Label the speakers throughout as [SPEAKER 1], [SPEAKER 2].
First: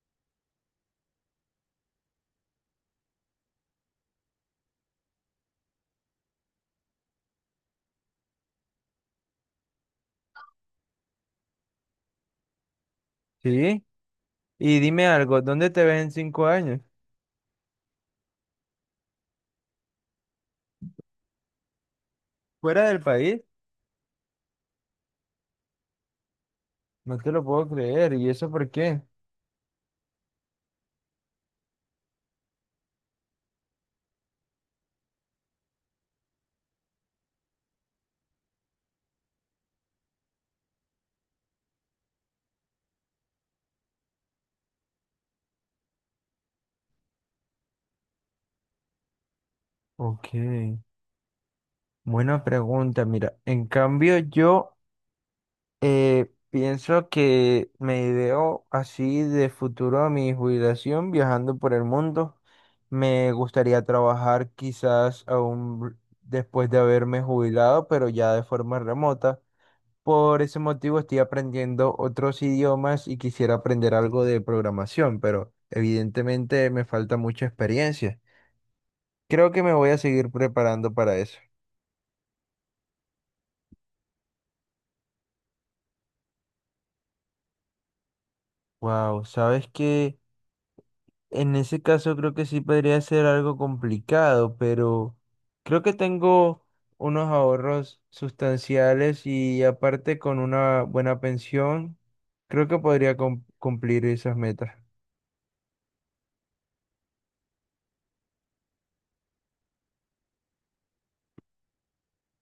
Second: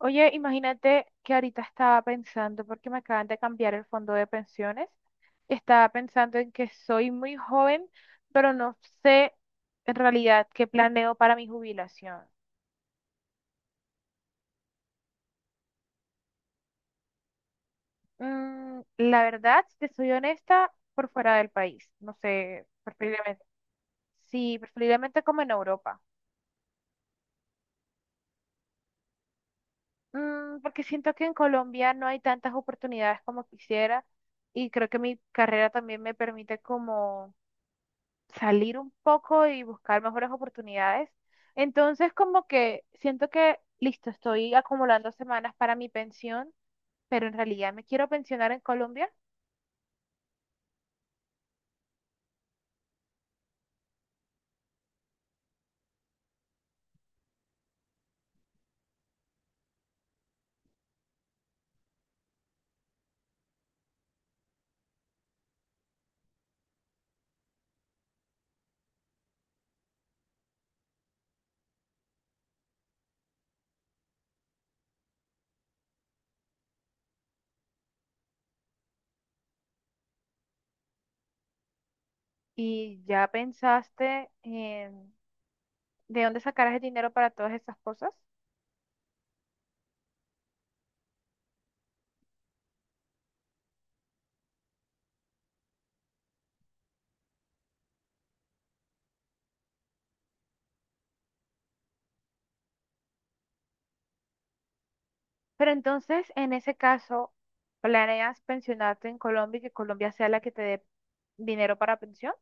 [SPEAKER 1] Oye, imagínate que ahorita estaba pensando, porque me acaban de cambiar el fondo de pensiones, y estaba pensando en que soy muy joven, pero no sé en realidad qué planeo para mi jubilación.
[SPEAKER 2] Sí, y dime algo, ¿dónde te ves en 5 años?
[SPEAKER 1] La verdad, si te soy honesta, por fuera del país, no sé,
[SPEAKER 2] ¿Fuera del país?
[SPEAKER 1] preferiblemente. Sí, preferiblemente como en Europa.
[SPEAKER 2] No te lo puedo creer, ¿y eso por qué?
[SPEAKER 1] Porque siento que en Colombia no hay tantas oportunidades como quisiera, y creo que mi carrera también me permite como salir un poco y buscar mejores oportunidades. Entonces, como que siento que, listo, estoy acumulando semanas para mi pensión, pero en realidad me quiero pensionar en Colombia
[SPEAKER 2] Ok, buena pregunta, mira, en cambio yo pienso que me ideo así de futuro a mi jubilación viajando por el mundo. Me gustaría trabajar quizás aún después de haberme jubilado, pero ya de forma remota. Por ese motivo estoy aprendiendo otros idiomas y quisiera aprender algo de programación, pero evidentemente me falta mucha experiencia. Creo que me voy a seguir preparando para eso.
[SPEAKER 1] y ya pensaste en de dónde sacarás el dinero para todas esas cosas.
[SPEAKER 2] Wow, sabes que en ese caso creo que sí podría ser algo complicado, pero creo que tengo unos ahorros sustanciales y aparte con una buena pensión, creo que podría cumplir esas metas.
[SPEAKER 1] Pero entonces, en ese caso, ¿planeas pensionarte en Colombia y que Colombia sea la que te dé dinero para pensión?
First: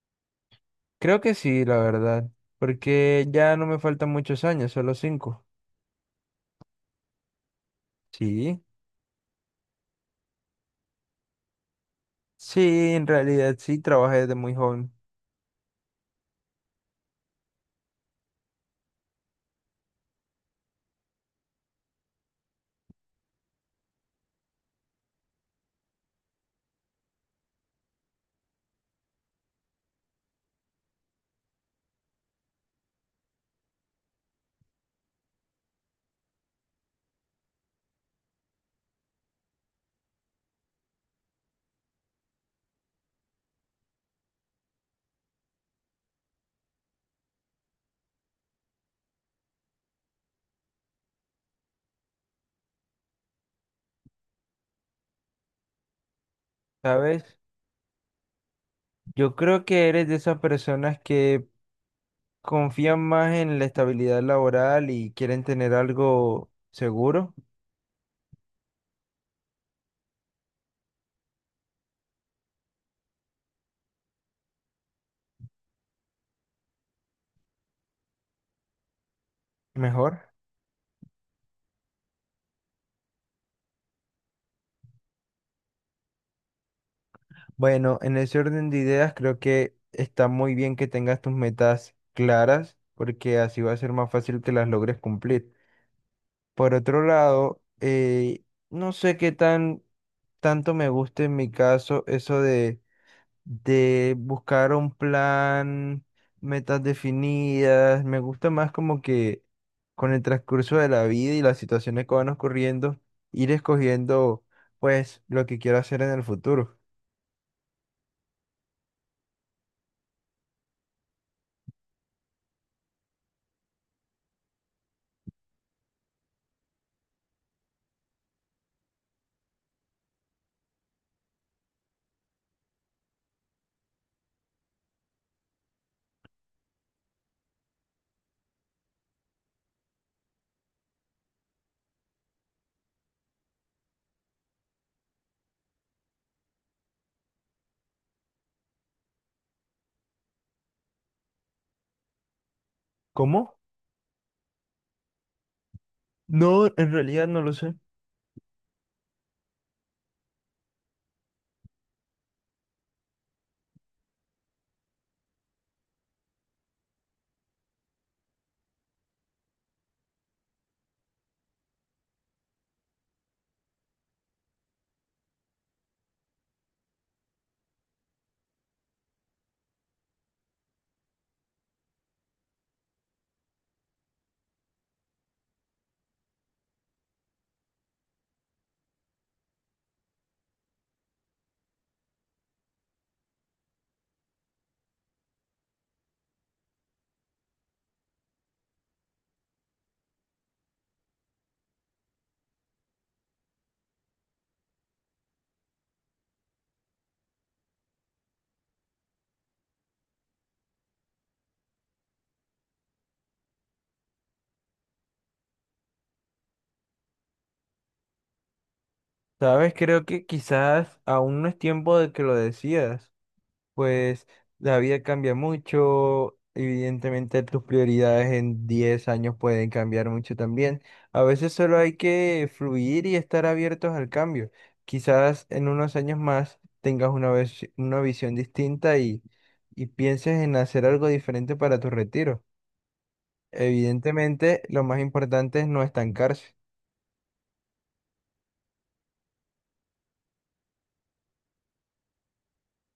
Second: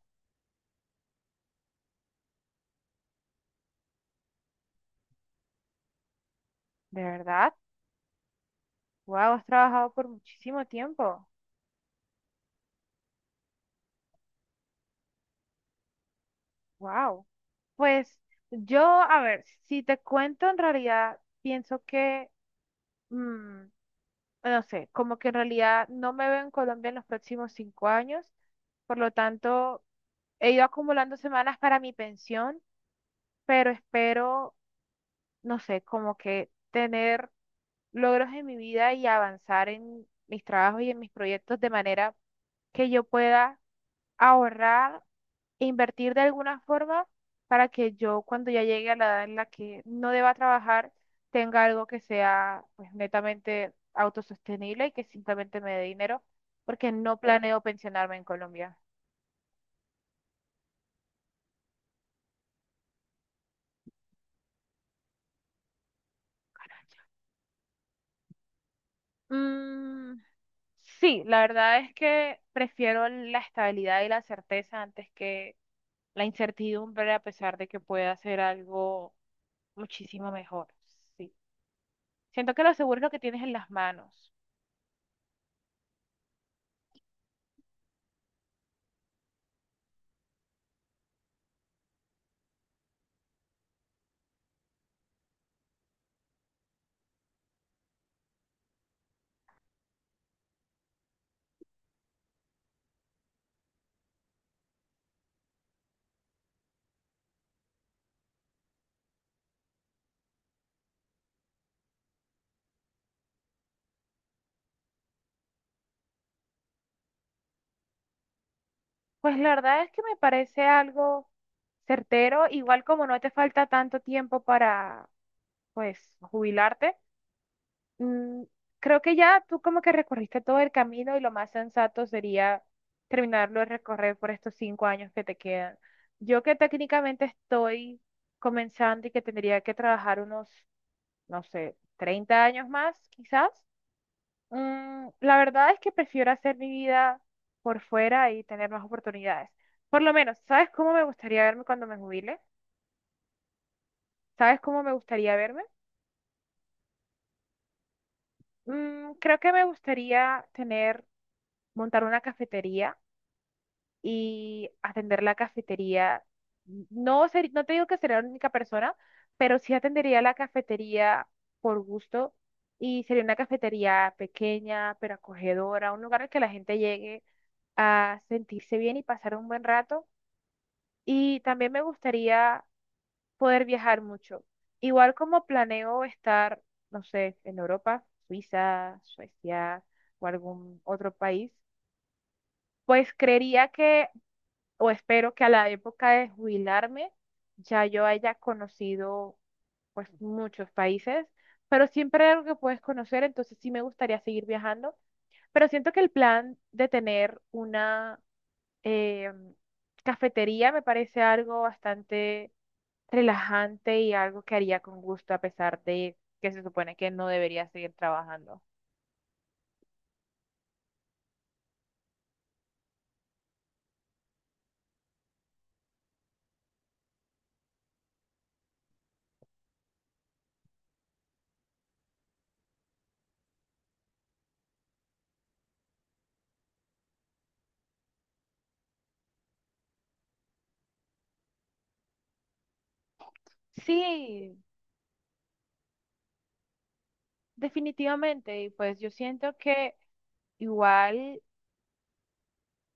[SPEAKER 2] Creo que sí, la verdad, porque ya no me faltan muchos años, solo cinco.
[SPEAKER 1] ¿De verdad?
[SPEAKER 2] Sí.
[SPEAKER 1] Wow, has trabajado por muchísimo tiempo.
[SPEAKER 2] Sí, en realidad sí, trabajé desde muy joven,
[SPEAKER 1] Wow. Pues yo, a ver, si te cuento, en realidad pienso que, mm, no sé, como que en realidad no me veo en Colombia en los próximos 5 años. Por lo tanto, he ido acumulando semanas para mi pensión, pero espero, no sé, como que tener logros en mi vida y avanzar en mis trabajos y en mis proyectos de manera que yo pueda ahorrar e invertir de alguna forma para que yo cuando ya llegue a la edad en la que no deba trabajar, tenga algo que sea pues netamente autosostenible y que simplemente me dé dinero, porque no
[SPEAKER 2] ¿sabes?
[SPEAKER 1] planeo pensionarme en Colombia.
[SPEAKER 2] Yo creo que eres de esas personas que confían más en la estabilidad laboral y quieren tener algo seguro,
[SPEAKER 1] Mm, sí, la verdad es que prefiero la estabilidad y la certeza antes que la incertidumbre, a pesar de que pueda ser algo
[SPEAKER 2] mejor.
[SPEAKER 1] muchísimo mejor. Sí. Siento que lo seguro es lo que tienes en las manos.
[SPEAKER 2] Bueno, en ese orden de ideas creo que está muy bien que tengas tus metas claras, porque así va a ser más fácil que las logres cumplir. Por otro lado, no sé qué tan tanto me gusta en mi caso eso de buscar un plan, metas definidas. Me gusta más como que con el transcurso de la vida y las situaciones que van ocurriendo, ir escogiendo pues lo que quiero hacer en el futuro.
[SPEAKER 1] Pues la verdad es que me parece algo certero, igual como no te falta tanto tiempo para, pues, jubilarte, mm, creo que ya tú como que recorriste todo el camino y lo más sensato sería terminarlo de recorrer por estos 5 años que te quedan. Yo que técnicamente estoy comenzando y que tendría que trabajar unos, no sé, 30 años más, quizás. La verdad es que prefiero hacer mi vida por fuera y tener más oportunidades. Por lo menos, ¿sabes cómo me gustaría verme cuando me jubile?
[SPEAKER 2] ¿Cómo?
[SPEAKER 1] ¿Sabes cómo me gustaría verme?
[SPEAKER 2] No, en realidad no lo sé.
[SPEAKER 1] Creo que me gustaría tener, montar una cafetería y atender la cafetería. No ser, no te digo que sería la única persona, pero sí atendería la cafetería por gusto y sería una cafetería pequeña, pero acogedora, un lugar al que la gente llegue a sentirse bien y pasar un buen rato. Y también me gustaría poder viajar mucho. Igual como planeo estar, no sé, en Europa, Suiza, Suecia o algún otro país, pues creería que, o espero que a la época de jubilarme ya yo haya conocido pues muchos países, pero siempre hay algo que puedes conocer, entonces sí me gustaría seguir viajando. Pero siento que el plan de tener una eh, cafetería me parece algo bastante relajante y algo que haría con gusto a pesar de que se supone que no debería seguir trabajando.
[SPEAKER 2] Sabes, creo que quizás aún no es tiempo de que lo decidas. Pues la vida cambia mucho, evidentemente tus prioridades en 10 años pueden cambiar mucho también. A veces solo hay que fluir y estar abiertos al cambio. Quizás en unos años más tengas una visión distinta y pienses en hacer algo diferente para tu retiro.
[SPEAKER 1] Sí,
[SPEAKER 2] Evidentemente, lo más importante es no estancarse.
[SPEAKER 1] definitivamente. Y pues yo siento que igual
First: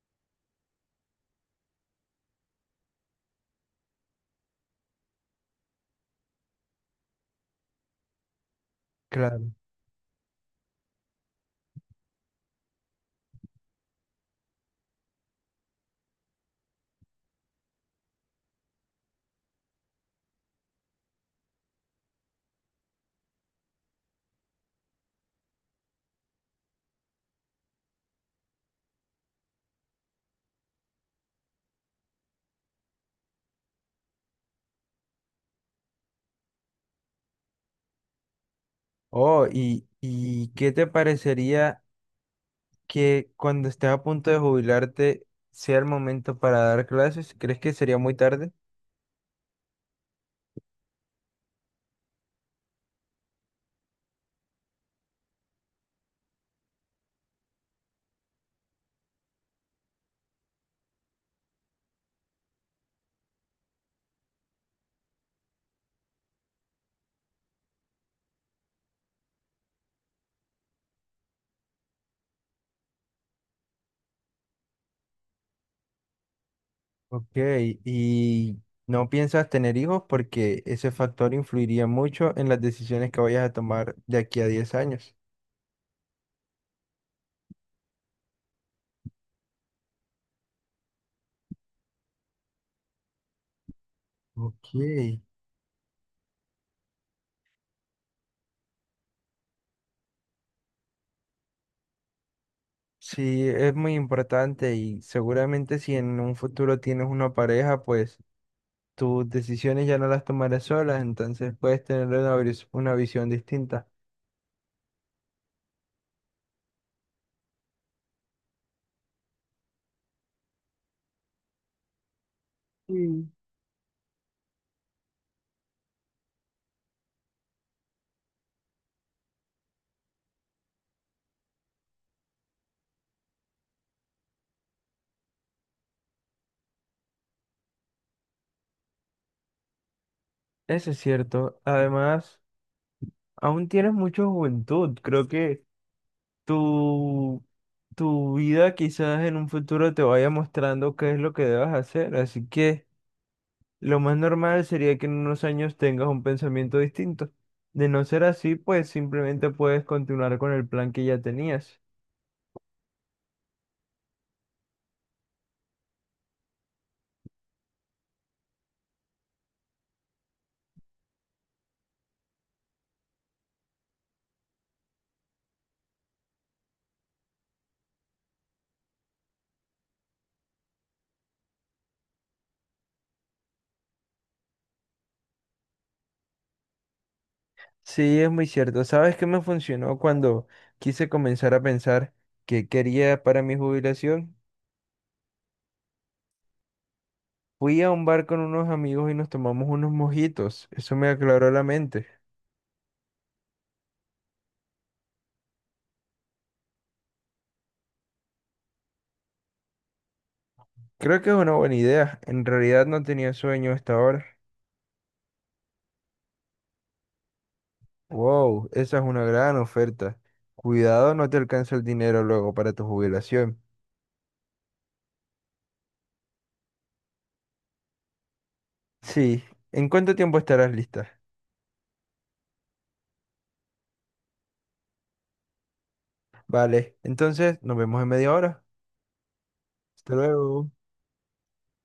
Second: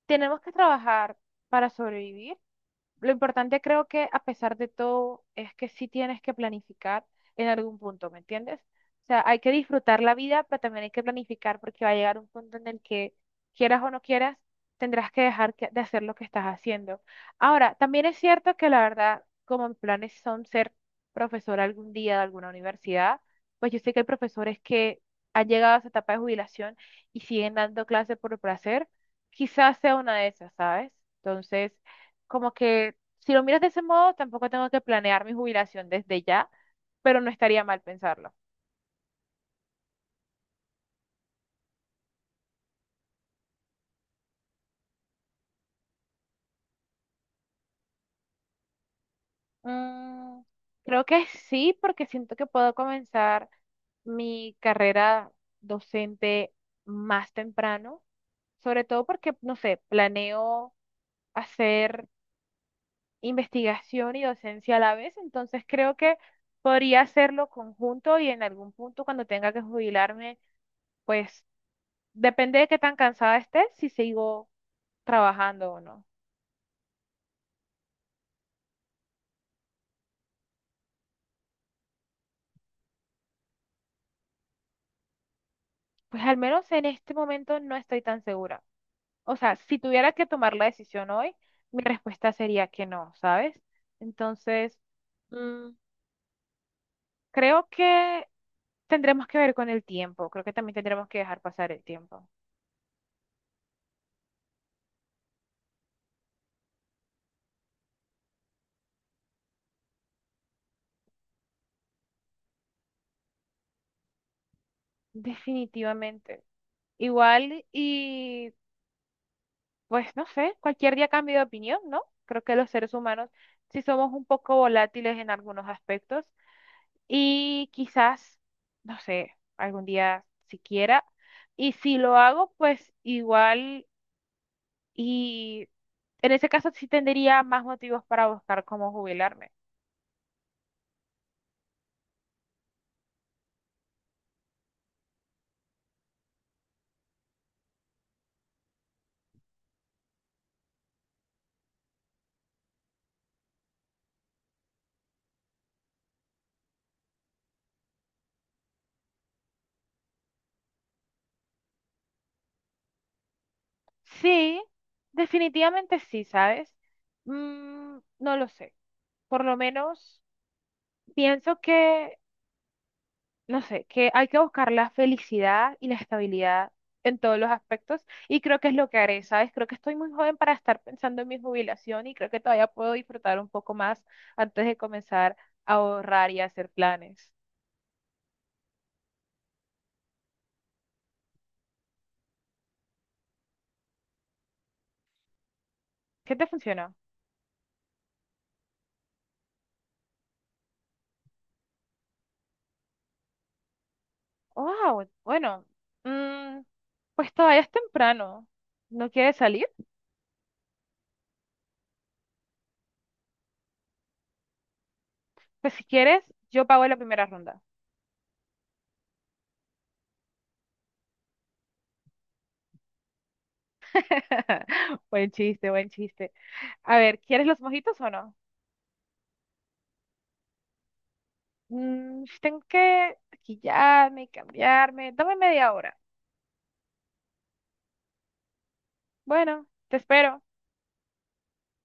[SPEAKER 1] tenemos que trabajar para sobrevivir. Lo importante creo que a pesar de todo es que sí tienes que planificar en algún punto, ¿me entiendes? O sea, hay
[SPEAKER 2] Claro.
[SPEAKER 1] que disfrutar la vida, pero también hay que planificar porque va a llegar un punto en el que quieras o no quieras, tendrás que de hacer lo que estás haciendo. Ahora, también es cierto que la verdad, como mis planes son ser profesora algún día de alguna universidad, pues yo sé que hay profesores que han llegado a su etapa de jubilación y siguen dando clases por placer, quizás sea una de esas, ¿sabes? Entonces como que si lo miras de ese modo, tampoco tengo que planear mi jubilación desde ya, pero no estaría mal pensarlo.
[SPEAKER 2] Oh, ¿Y qué te parecería que cuando estés a punto de jubilarte sea el momento para dar clases? ¿Crees que sería muy tarde?
[SPEAKER 1] Mm, Creo que sí, porque siento que puedo comenzar mi carrera docente más temprano, sobre todo porque, no sé, planeo hacer investigación y docencia a la vez, entonces creo que podría hacerlo conjunto y en algún punto cuando tenga que jubilarme, pues depende de qué tan cansada esté, si sigo trabajando o no.
[SPEAKER 2] Ok, ¿y no piensas tener hijos porque ese factor influiría mucho en las decisiones que vayas a tomar de aquí a 10 años?
[SPEAKER 1] Pues al menos en este momento no estoy tan segura. O sea, si tuviera que tomar la decisión hoy, mi respuesta sería que no, ¿sabes?
[SPEAKER 2] Ok,
[SPEAKER 1] Entonces, mm, creo que tendremos que ver con el tiempo. Creo que también tendremos que dejar pasar el tiempo.
[SPEAKER 2] sí, es muy importante y seguramente si en un futuro tienes una pareja, pues tus decisiones ya no las tomarás solas, entonces puedes tener una visión distinta.
[SPEAKER 1] Definitivamente. Igual y pues no sé, cualquier día cambio de opinión, ¿no? Creo que los seres
[SPEAKER 2] Mm.
[SPEAKER 1] humanos sí somos un poco volátiles en algunos aspectos. Y quizás, no sé, algún día siquiera. Y si lo hago, pues igual, y en ese caso sí tendría más motivos para buscar cómo jubilarme.
[SPEAKER 2] Eso es cierto. Además, aún tienes mucha juventud. Creo que tu, tu vida quizás en un futuro te vaya mostrando qué es lo que debas hacer. Así que lo más normal sería que en unos años tengas un pensamiento distinto. De no ser así, pues simplemente puedes continuar con el plan que ya tenías.
[SPEAKER 1] Sí, definitivamente sí, ¿sabes? No lo sé. Por lo menos pienso que no sé, que hay que buscar la felicidad y la estabilidad en todos los aspectos y creo que es lo que haré, ¿sabes? Creo que estoy muy joven para estar pensando en mi jubilación y creo que todavía puedo disfrutar un poco más antes de comenzar a ahorrar y a hacer planes.
[SPEAKER 2] Sí, es muy cierto. ¿Sabes qué me funcionó cuando quise comenzar a pensar qué quería para mi jubilación?
[SPEAKER 1] ¿Qué te funcionó?
[SPEAKER 2] Fui a un bar con unos amigos y nos tomamos unos mojitos. Eso me aclaró la mente.
[SPEAKER 1] Wow, bueno, mm, pues todavía es temprano. ¿No quieres salir?
[SPEAKER 2] Creo que es una buena idea. En realidad no tenía sueño hasta ahora.
[SPEAKER 1] Pues si quieres, yo pago la primera ronda.
[SPEAKER 2] Wow, esa es una gran oferta. Cuidado, no te alcanza el dinero luego para tu jubilación.
[SPEAKER 1] Buen chiste, buen chiste. A ver, ¿quieres los mojitos o no?
[SPEAKER 2] Sí, ¿en cuánto tiempo estarás lista?
[SPEAKER 1] Tengo que maquillarme y cambiarme. Dame media hora.
[SPEAKER 2] Vale, entonces nos vemos en media hora.
[SPEAKER 1] Bueno, te
[SPEAKER 2] Hasta
[SPEAKER 1] espero.
[SPEAKER 2] luego.